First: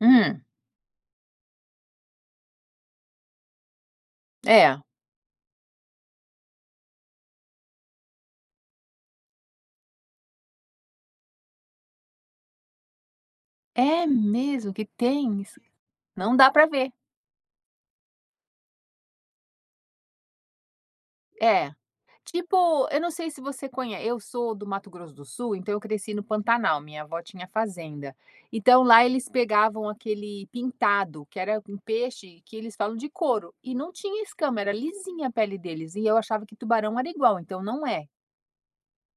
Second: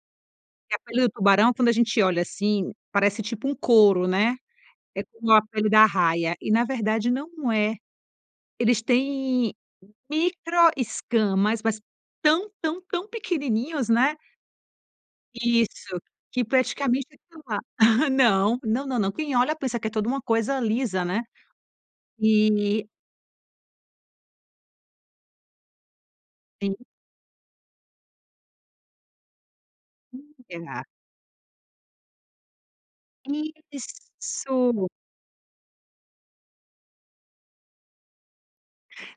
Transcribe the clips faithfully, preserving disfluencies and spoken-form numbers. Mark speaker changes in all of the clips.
Speaker 1: Hum.
Speaker 2: A pele do tubarão quando a gente olha assim parece tipo um couro, né.
Speaker 1: É.
Speaker 2: É como a pele da arraia, e na verdade não é. Eles têm micro escamas, mas tão tão tão pequenininhos,
Speaker 1: É
Speaker 2: né.
Speaker 1: mesmo que tem?
Speaker 2: Isso
Speaker 1: Não
Speaker 2: que
Speaker 1: dá para ver.
Speaker 2: praticamente não da Não. Não, não, não, quem olha pensa que é toda uma coisa lisa, né?
Speaker 1: É, tipo
Speaker 2: E
Speaker 1: eu não sei se você conhe eu sou do Mato Grosso do Sul então eu cresci no
Speaker 2: Sim.
Speaker 1: Pantanal, minha avó tinha fazenda. Então lá eles pegavam aquele
Speaker 2: [unintelligible]
Speaker 1: pintado, que era um peixe que eles falam de couro, e não tinha
Speaker 2: Isso.
Speaker 1: escama, era lisinha a pele deles e eu achava que tubarão era igual, então não é?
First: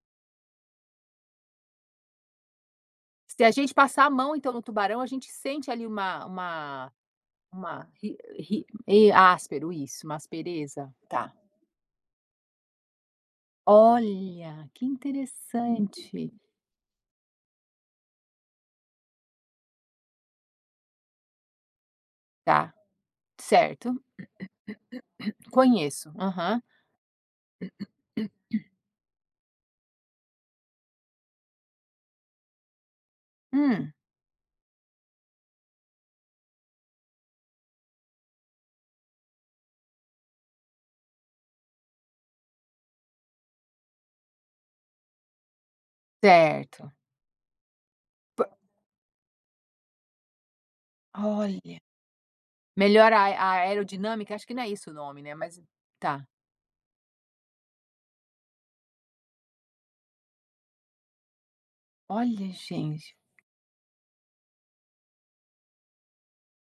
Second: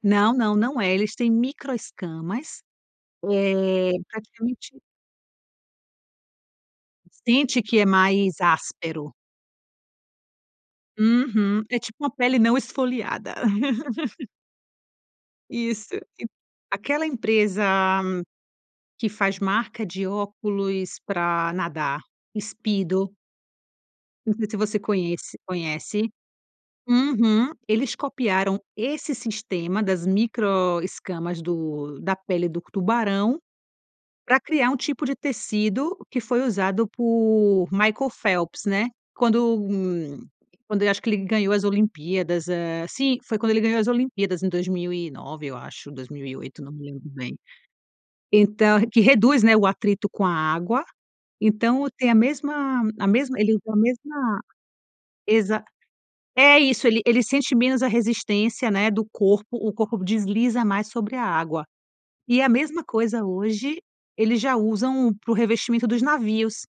Speaker 2: Não, não, não é, eles têm micro escamas.
Speaker 1: Se a gente
Speaker 2: Eh,
Speaker 1: passar a mão então no
Speaker 2: praticamente
Speaker 1: tubarão, a gente sente ali uma uma
Speaker 2: Sente que é
Speaker 1: uma ri
Speaker 2: mais
Speaker 1: ri
Speaker 2: áspero.
Speaker 1: áspero, isso, uma aspereza, tá.
Speaker 2: Uhum, é tipo uma pele não esfoliada.
Speaker 1: Olha, que
Speaker 2: Isso, aque
Speaker 1: interessante.
Speaker 2: aquela empresa que faz marca de óculos para nadar,
Speaker 1: Tá,
Speaker 2: Speedo
Speaker 1: certo.
Speaker 2: não sei se você conhece conhece.
Speaker 1: Conheço, aham.
Speaker 2: Uhum, eles copiaram esse sistema das micro escamas do da pele do tubarão
Speaker 1: Hum.
Speaker 2: pra criar um tipo de tecido que foi usado por Michael Phelps, né. Quando quando eu acho que ele ganhou as Olimpíadas, sim, quando ele ganhou as Olimpíadas em dois mil e nove eu acho, dois mil e oito, não me
Speaker 1: Certo.
Speaker 2: lembro bem. Então que reduz, né, o atrito com a água,
Speaker 1: Olha.
Speaker 2: então tem a mesma a
Speaker 1: Melhora a
Speaker 2: mesma ele
Speaker 1: aero
Speaker 2: a mesma
Speaker 1: aerodinâmica, acho que não é isso o nome, né, mas
Speaker 2: exa
Speaker 1: tá.
Speaker 2: é isso, ele ele sente menos a resistência, né, do corpo, o corpo desliza mais sobre a água, e a
Speaker 1: Olha
Speaker 2: mesma
Speaker 1: gente.
Speaker 2: coisa hoje eles já usam para o revestimento dos navios.